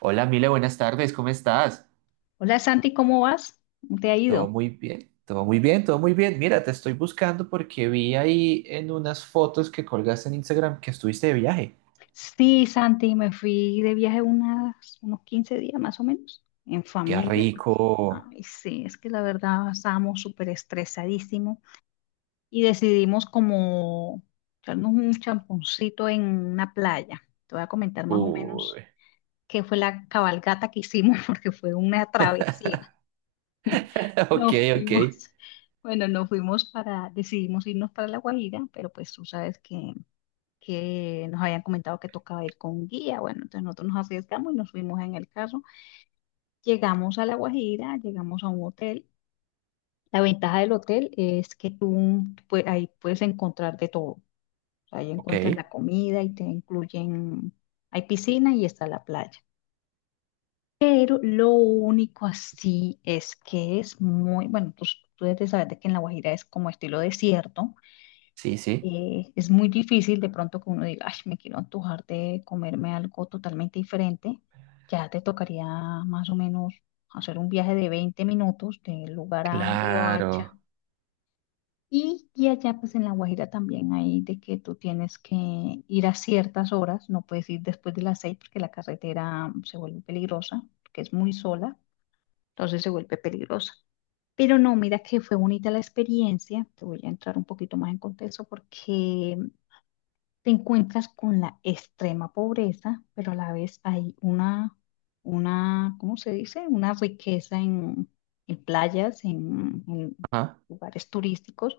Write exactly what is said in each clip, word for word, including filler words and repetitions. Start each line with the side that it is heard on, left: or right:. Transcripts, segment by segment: right: Hola, Mile, buenas tardes, ¿cómo estás?
left: Hola Santi, ¿cómo vas? ¿Cómo ¿Te ha
right: Todo
left: ido?
right: muy bien, todo muy bien, todo muy bien. Mira, te estoy buscando porque vi ahí en unas fotos que colgaste en Instagram que estuviste de viaje.
left: Sí, Santi, me fui de viaje unas, unos quince días más o menos, en
right: Qué
left: familia, porque,
right: rico.
left: ay, sí, es que la verdad estábamos súper estresadísimos y decidimos como echarnos un champoncito en una playa. Te voy a comentar más o menos
right: Uy.
left: qué fue la cabalgata que hicimos, porque fue una travesía.
right: Ok,
left: Nos
right: ok,
left: fuimos, bueno, nos fuimos para, decidimos irnos para La Guajira, pero pues tú sabes que que nos habían comentado que tocaba ir con guía. Bueno, entonces nosotros nos arriesgamos y nos fuimos en el carro. Llegamos a La Guajira, llegamos a un hotel. La ventaja del hotel es que tú, pues, ahí puedes encontrar de todo. O sea, ahí encuentras
right: ok.
left: la comida y te incluyen, hay piscina y está la playa. Pero lo único así es que es muy, bueno, pues tú debes de saber de que en La Guajira es como estilo desierto.
right: Sí, sí.
left: Eh, es muy difícil de pronto que uno diga, ay, me quiero antojar de comerme algo totalmente diferente. Ya te tocaría más o menos hacer un viaje de veinte minutos del lugar a Riohacha.
right: Claro.
left: Y, y allá pues en La Guajira también hay de que tú tienes que ir a ciertas horas, no puedes ir después de las seis porque la carretera mm, se vuelve peligrosa, porque es muy sola, entonces se vuelve peligrosa. Pero no, mira que fue bonita la experiencia. Te voy a entrar un poquito más en contexto porque te encuentras con la extrema pobreza, pero a la vez hay una, una, ¿cómo se dice? Una riqueza en, en playas, en, en
right: Ajá.
left: lugares turísticos,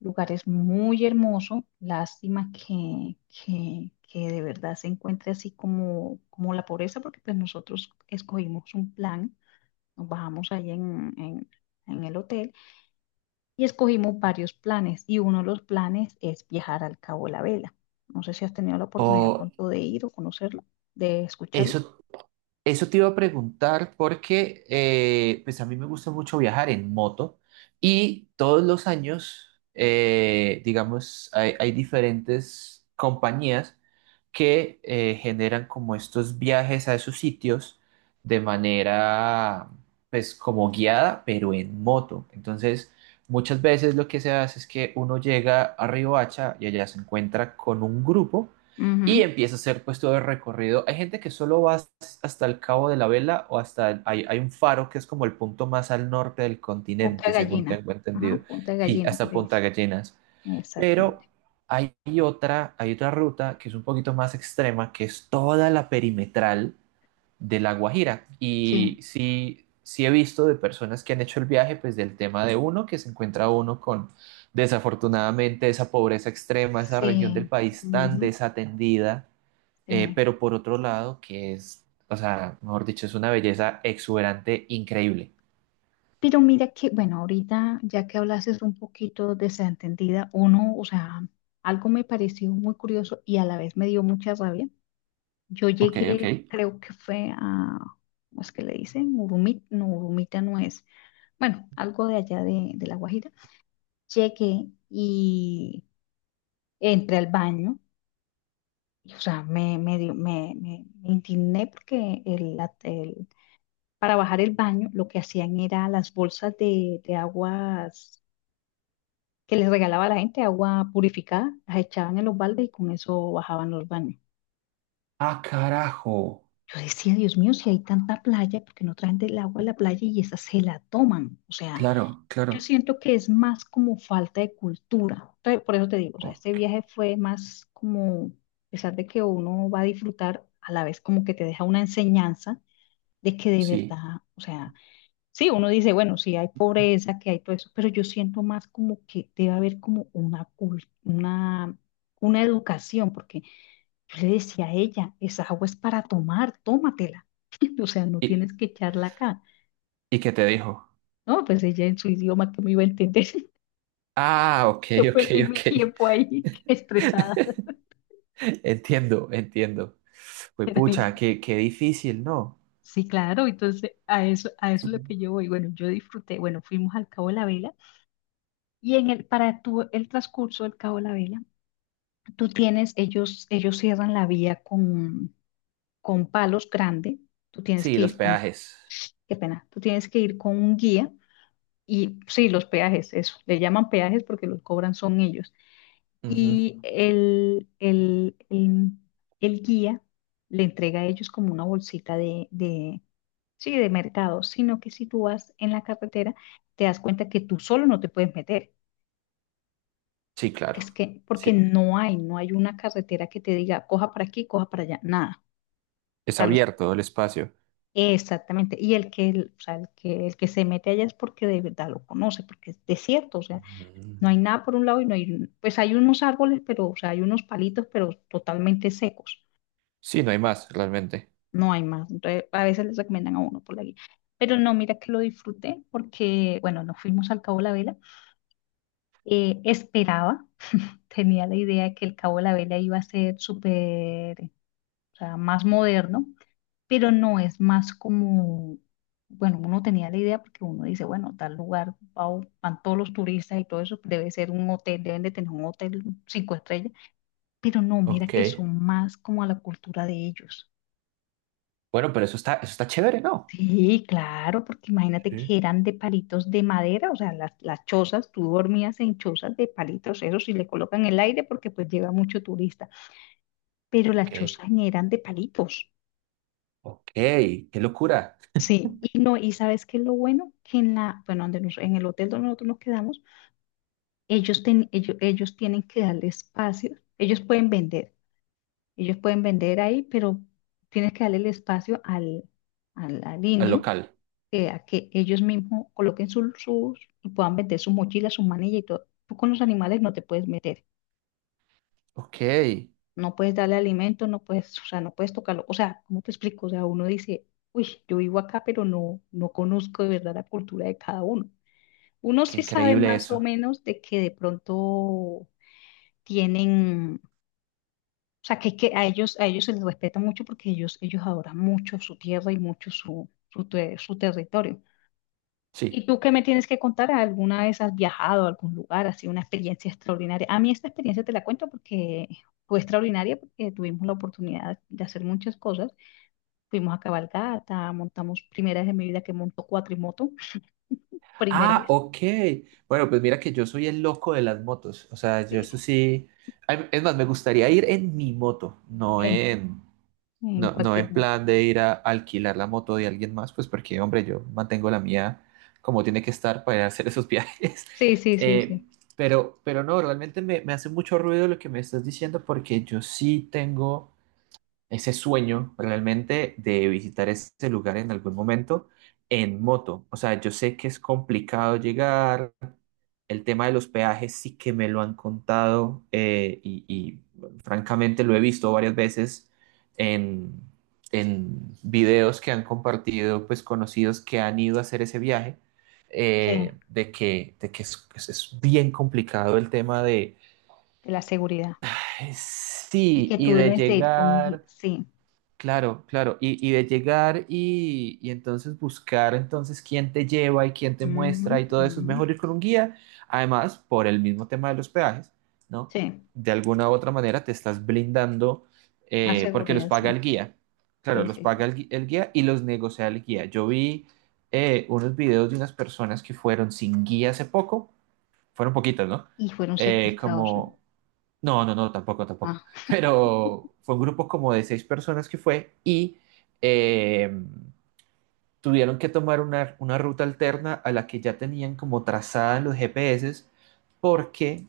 left: lugares muy hermosos. Lástima que, que, que de verdad se encuentre así como, como la pobreza, porque pues nosotros escogimos un plan, nos bajamos ahí en, en en el hotel y escogimos varios planes y uno de los planes es viajar al Cabo La Vela. No sé si has tenido la oportunidad
right: O
left: pronto de ir o conocerlo, de escucharlo.
right: eso, Eso te iba a preguntar porque eh, pues a mí me gusta mucho viajar en moto y todos los años, eh, digamos, hay, hay diferentes compañías que eh, generan como estos viajes a esos sitios de manera, pues como guiada, pero en moto. Entonces, muchas veces lo que se hace es que uno llega a Riohacha y allá se encuentra con un grupo y
left: Ujú.
right: empieza a hacer pues todo el recorrido. Hay gente que solo va hasta el Cabo de la Vela o hasta, el- hay, hay un faro que es como el punto más al norte del
left: Punta
right: continente, según
left: Gallina,
right: tengo entendido.
left: ajá, Punta
right: Sí,
left: Gallina que
right: hasta
left: le
right: Punta
left: dice,
right: Gallinas. Pero
left: exactamente.
right: hay otra, hay otra ruta que es un poquito más extrema, que es toda la perimetral de La Guajira.
left: Sí,
right: Y sí, sí he visto de personas que han hecho el viaje, pues del tema de uno, que se encuentra uno con desafortunadamente esa pobreza extrema, esa región del
left: sí,
right: país tan
left: ujú,
right: desatendida, eh,
left: sí.
right: pero por otro lado, que es, o sea, mejor dicho, es una belleza exuberante, increíble.
left: Pero mira que, bueno, ahorita ya que hablases un poquito de Santa entendida uno, o sea, algo me pareció muy curioso y a la vez me dio mucha rabia. Yo
right: Ok, ok.
left: llegué, creo que fue a, ¿cómo es que le dicen? Urumita, no, Urumita no es. Bueno, algo de allá de, de La Guajira. Llegué y entré al baño. Y, o sea, me, me, dio- me, me- me indigné porque el, la- el- para bajar el baño lo que hacían era las bolsas de, de aguas que les regalaba la gente, agua purificada, las echaban en los baldes y con eso bajaban los baños.
right: Ah, carajo.
left: Yo decía, Dios mío, si hay tanta playa, ¿por qué no traen del agua a la playa y esa se la toman? O sea,
right: Claro, claro.
left: yo siento que es más como falta de cultura. Te- Por eso te digo, o sea, este
right: Ok,
left: viaje fue más como, a pesar de que uno va a disfrutar, a la vez como que te deja una enseñanza de que de
right: sí.
left: verdad, o sea, sí, uno dice, bueno, sí hay pobreza, que hay todo eso, pero yo siento más como que debe haber como una, cul- una, una educación, porque yo le decía a ella, esa agua es para tomar, tómatela. O sea, no
right: ¿Y,
left: tienes que echarla acá.
right: y qué te dijo?
left: No, pues ella en su idioma que me iba a entender.
right: Ah, ok,
left: Yo
right: ok,
left: perdí mi
right: ok.
left: tiempo ahí estresada.
right: Entiendo, entiendo. Pues pucha, qué, qué difícil, ¿no?
left: Sí, claro, entonces a eso, a eso, es lo que yo voy. Bueno, yo disfruté, bueno, fuimos al Cabo de la Vela y en el, para tu, el transcurso del Cabo de la Vela, tú tienes, ellos, ellos cierran la vía con, con palos grandes, tú tienes
right: Sí,
left: que
right: los
left: ir con,
right: peajes.
left: qué pena, tú tienes que ir con un guía. Y sí, los peajes, eso, le llaman peajes porque los cobran son ellos.
right: Ujú.
left: Y el, el, el, el guía le entrega a ellos como una bolsita de, de, sí, de mercado, sino que si tú vas en la carretera, te das cuenta que tú solo no te puedes meter.
right: Sí, claro.
left: Es que, porque
right: Sí,
left: no hay, no hay una carretera que te diga, coja para aquí, coja para allá, nada. O
right: es
left: sea, los,
right: abierto el espacio.
left: exactamente. Y el que, el- o sea, el que, el que se mete allá es porque de verdad lo conoce, porque es desierto, o sea. No hay
right: Mm.
left: nada por un lado y no hay, pues hay unos árboles, pero, o sea, hay unos palitos, pero totalmente secos.
right: Sí, no hay más, realmente.
left: No hay más. Entonces, a veces les recomiendan a uno por la guía. Pero no, mira que lo disfruté porque, bueno, nos fuimos al Cabo de la Vela. Eh, esperaba, tenía la idea de que el Cabo de la Vela iba a ser súper, o sea, más moderno, pero no es más como, bueno, uno tenía la idea porque uno dice, bueno, tal lugar, va- van todos los turistas y todo eso, debe ser un hotel, deben de tener un hotel cinco estrellas. Pero no, mira
right: Ok.
left: que son más como a la cultura de ellos.
right: Bueno, pero eso está, eso está chévere, ¿no?
left: Sí, claro, porque imagínate
right: Sí.
left: que eran de palitos de madera, o sea, las, las chozas, tú dormías en chozas de palitos, eso sí le colocan el aire porque pues llega mucho turista, pero las
right: Ok.
left: chozas eran de palitos.
right: Ok, qué locura.
left: Sí, y no, y sabes qué es lo bueno, que en la, bueno, donde nos- en el hotel donde nosotros nos quedamos, ellos, ten- ellos, ellos tienen que darle espacio, ellos pueden vender, ellos pueden vender ahí, pero tienes que darle el espacio al, al, al
right: El
left: indio,
right: local.
left: eh, a que ellos mismos coloquen sus, sus, y puedan meter sus mochilas, sus manillas y todo. Tú con los animales no te puedes meter,
right: Ok, qué
left: no puedes darle alimento, no puedes, o sea, no puedes tocarlo. O sea, ¿cómo te explico? O sea, uno dice, uy, yo vivo acá, pero no, no conozco de verdad la cultura de cada uno. Uno sí sabe
right: increíble
left: más o
right: eso.
left: menos de que de pronto tienen, o sea, que, que a ellos, a ellos, se les respeta mucho porque ellos, ellos adoran mucho su tierra y mucho su, su, te- su territorio. ¿Y
right: Sí.
left: tú qué me tienes que contar? ¿Alguna vez has viajado a algún lugar, así una experiencia extraordinaria? A mí esta experiencia te la cuento porque fue extraordinaria porque tuvimos la oportunidad de hacer muchas cosas. Fuimos a cabalgata, montamos primera vez en mi vida que monto cuatrimoto, primera
right: Ah,
left: vez,
right: ok. Bueno, pues mira que yo soy el loco de las motos. O sea, yo
left: sí,
right: eso sí. Ay, es más, me gustaría ir en mi moto, no
left: en,
right: en,
left: en
right: no, no
left: cualquier
right: en
left: moto.
right: plan de ir a alquilar la moto de alguien más, pues porque, hombre, yo mantengo la mía como tiene que estar para ir a hacer esos viajes.
left: Sí, sí, sí,
right: Eh,
left: sí,
right: pero, pero no, realmente me, me hace mucho ruido lo que me estás diciendo porque yo sí tengo ese sueño realmente de visitar ese lugar en algún momento en moto. O sea, yo sé que es complicado llegar, el tema de los peajes sí que me lo han contado eh, y, y, francamente lo he visto varias veces en, en videos que han compartido pues conocidos que han ido a hacer ese viaje. eh,
left: sí,
right: de que, de que es, pues, es bien complicado el tema de
left: de la seguridad. Y
right: sí
left: que
right: y
left: tú
right: de
left: debes de ir con guía,
right: llegar.
left: sí,
right: Claro, claro. Y, y de llegar y, y entonces buscar entonces quién te lleva y quién te
left: ujú,
right: muestra y todo eso, es
left: ujú,
right: mejor ir con un guía. Además, por el mismo tema de los peajes, ¿no?
left: sí,
right: De alguna u otra manera te estás blindando
left: más
right: eh, porque los
left: seguridad,
right: paga
left: sí,
right: el guía. Claro,
left: sí,
right: los
left: sí,
right: paga
left: sí.
right: el, gui- el guía y los negocia el guía. Yo vi eh, unos videos de unas personas que fueron sin guía hace poco, fueron poquitas, ¿no?
left: Y fueron
right: Eh,
left: secuestrados, ¿no?
right: como no, no, no, tampoco, tampoco.
left: Ah,
right: Pero fue un grupo como de seis personas que fue y eh, tuvieron que tomar una, una ruta alterna a la que ya tenían como trazada en los G P S porque,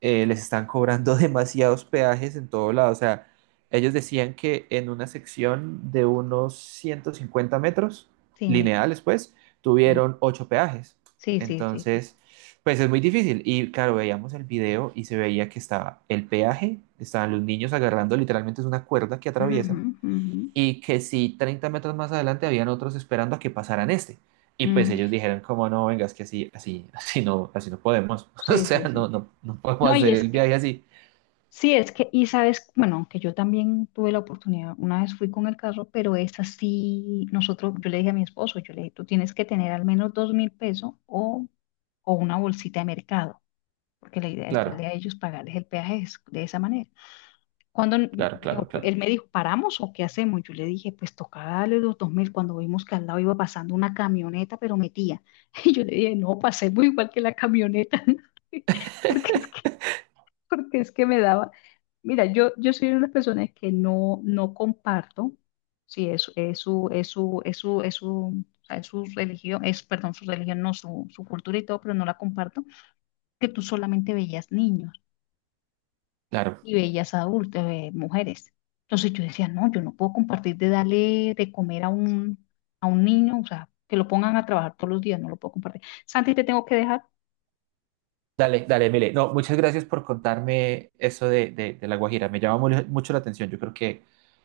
right: eh, les están cobrando demasiados peajes en todo lado. O sea, ellos decían que en una sección de unos ciento cincuenta metros
left: sí,
right: lineales, pues,
left: sí.
right: tuvieron ocho peajes.
left: Sí, sí, sí, sí.
right: Entonces, pues es muy difícil. Y claro, veíamos el video y se veía que estaba el peaje, estaban los niños agarrando literalmente es una cuerda que
left: Ujú,
right: atraviesan
left: ujú,
right: y que si treinta metros más adelante habían otros esperando a que pasaran este. Y pues
left: ujú.
right: ellos dijeron, como no, venga, es que así, así, así no, así no podemos. O
left: Sí,
right: sea,
left: sí,
right: no,
left: sí.
right: no, no podemos
left: No, y
right: hacer
left: es
right: el
left: que,
right: viaje así.
left: sí, es que, y sabes, bueno, aunque yo también tuve la oportunidad, una vez fui con el carro, pero es así, nosotros, yo le dije a mi esposo, yo le dije, tú tienes que tener al menos dos mil pesos o, o una bolsita de mercado, porque la idea es darle
right: Claro,
left: a ellos pagarles el peaje es- de esa manera. Cuando
right: claro, claro,
left: él
right: claro,
left: me dijo, ¿paramos o qué hacemos? Yo le dije, pues tocaba darle los dos mil. Cuando vimos que al lado iba pasando una camioneta, pero metía. Y yo le dije, no, pasemos igual que la camioneta, porque es que, porque es que me daba. Mira, yo, yo soy una de las personas que no, no comparto, sí, es, es su, es su, es su, es su, o sea, es su religión, es, perdón, su religión, no, su, su cultura y todo, pero no la comparto, que tú solamente veías niños
right: claro.
left: y bellas adultas, eh, mujeres. Entonces yo decía, no, yo no puedo compartir de darle de comer a un, a un, niño, o sea, que lo pongan a trabajar todos los días, no lo puedo compartir. Santi, te tengo que dejar.
right: Dale, dale, Emile. No, muchas gracias por contarme eso de, de, de La Guajira. Me llama mu- mucho la atención. Yo creo que,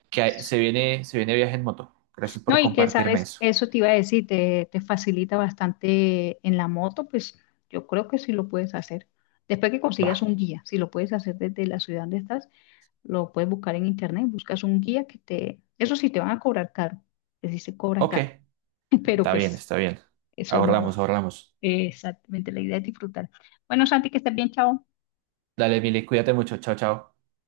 right: que hay- se
left: Sí.
right: viene, se viene viaje en moto. Gracias
left: No,
right: por
left: y que
right: compartirme
left: sabes,
right: eso.
left: eso te iba a decir, te, te facilita bastante en la moto, pues yo creo que sí lo puedes hacer. Después que
right: Va.
left: consigas un guía, si lo puedes hacer desde la ciudad donde estás, lo puedes buscar en internet, buscas un guía que te, eso sí te van a cobrar caro, es decir, se cobran
right: Ok,
left: caro, pero
right: está bien,
left: pues
right: está bien.
left: eso no.
right: Ahorramos, ahorramos.
left: Exactamente, la idea es disfrutar. Bueno, Santi, que estés bien, chao.
right: Dale, Emile, cuídate mucho. Chao, chao.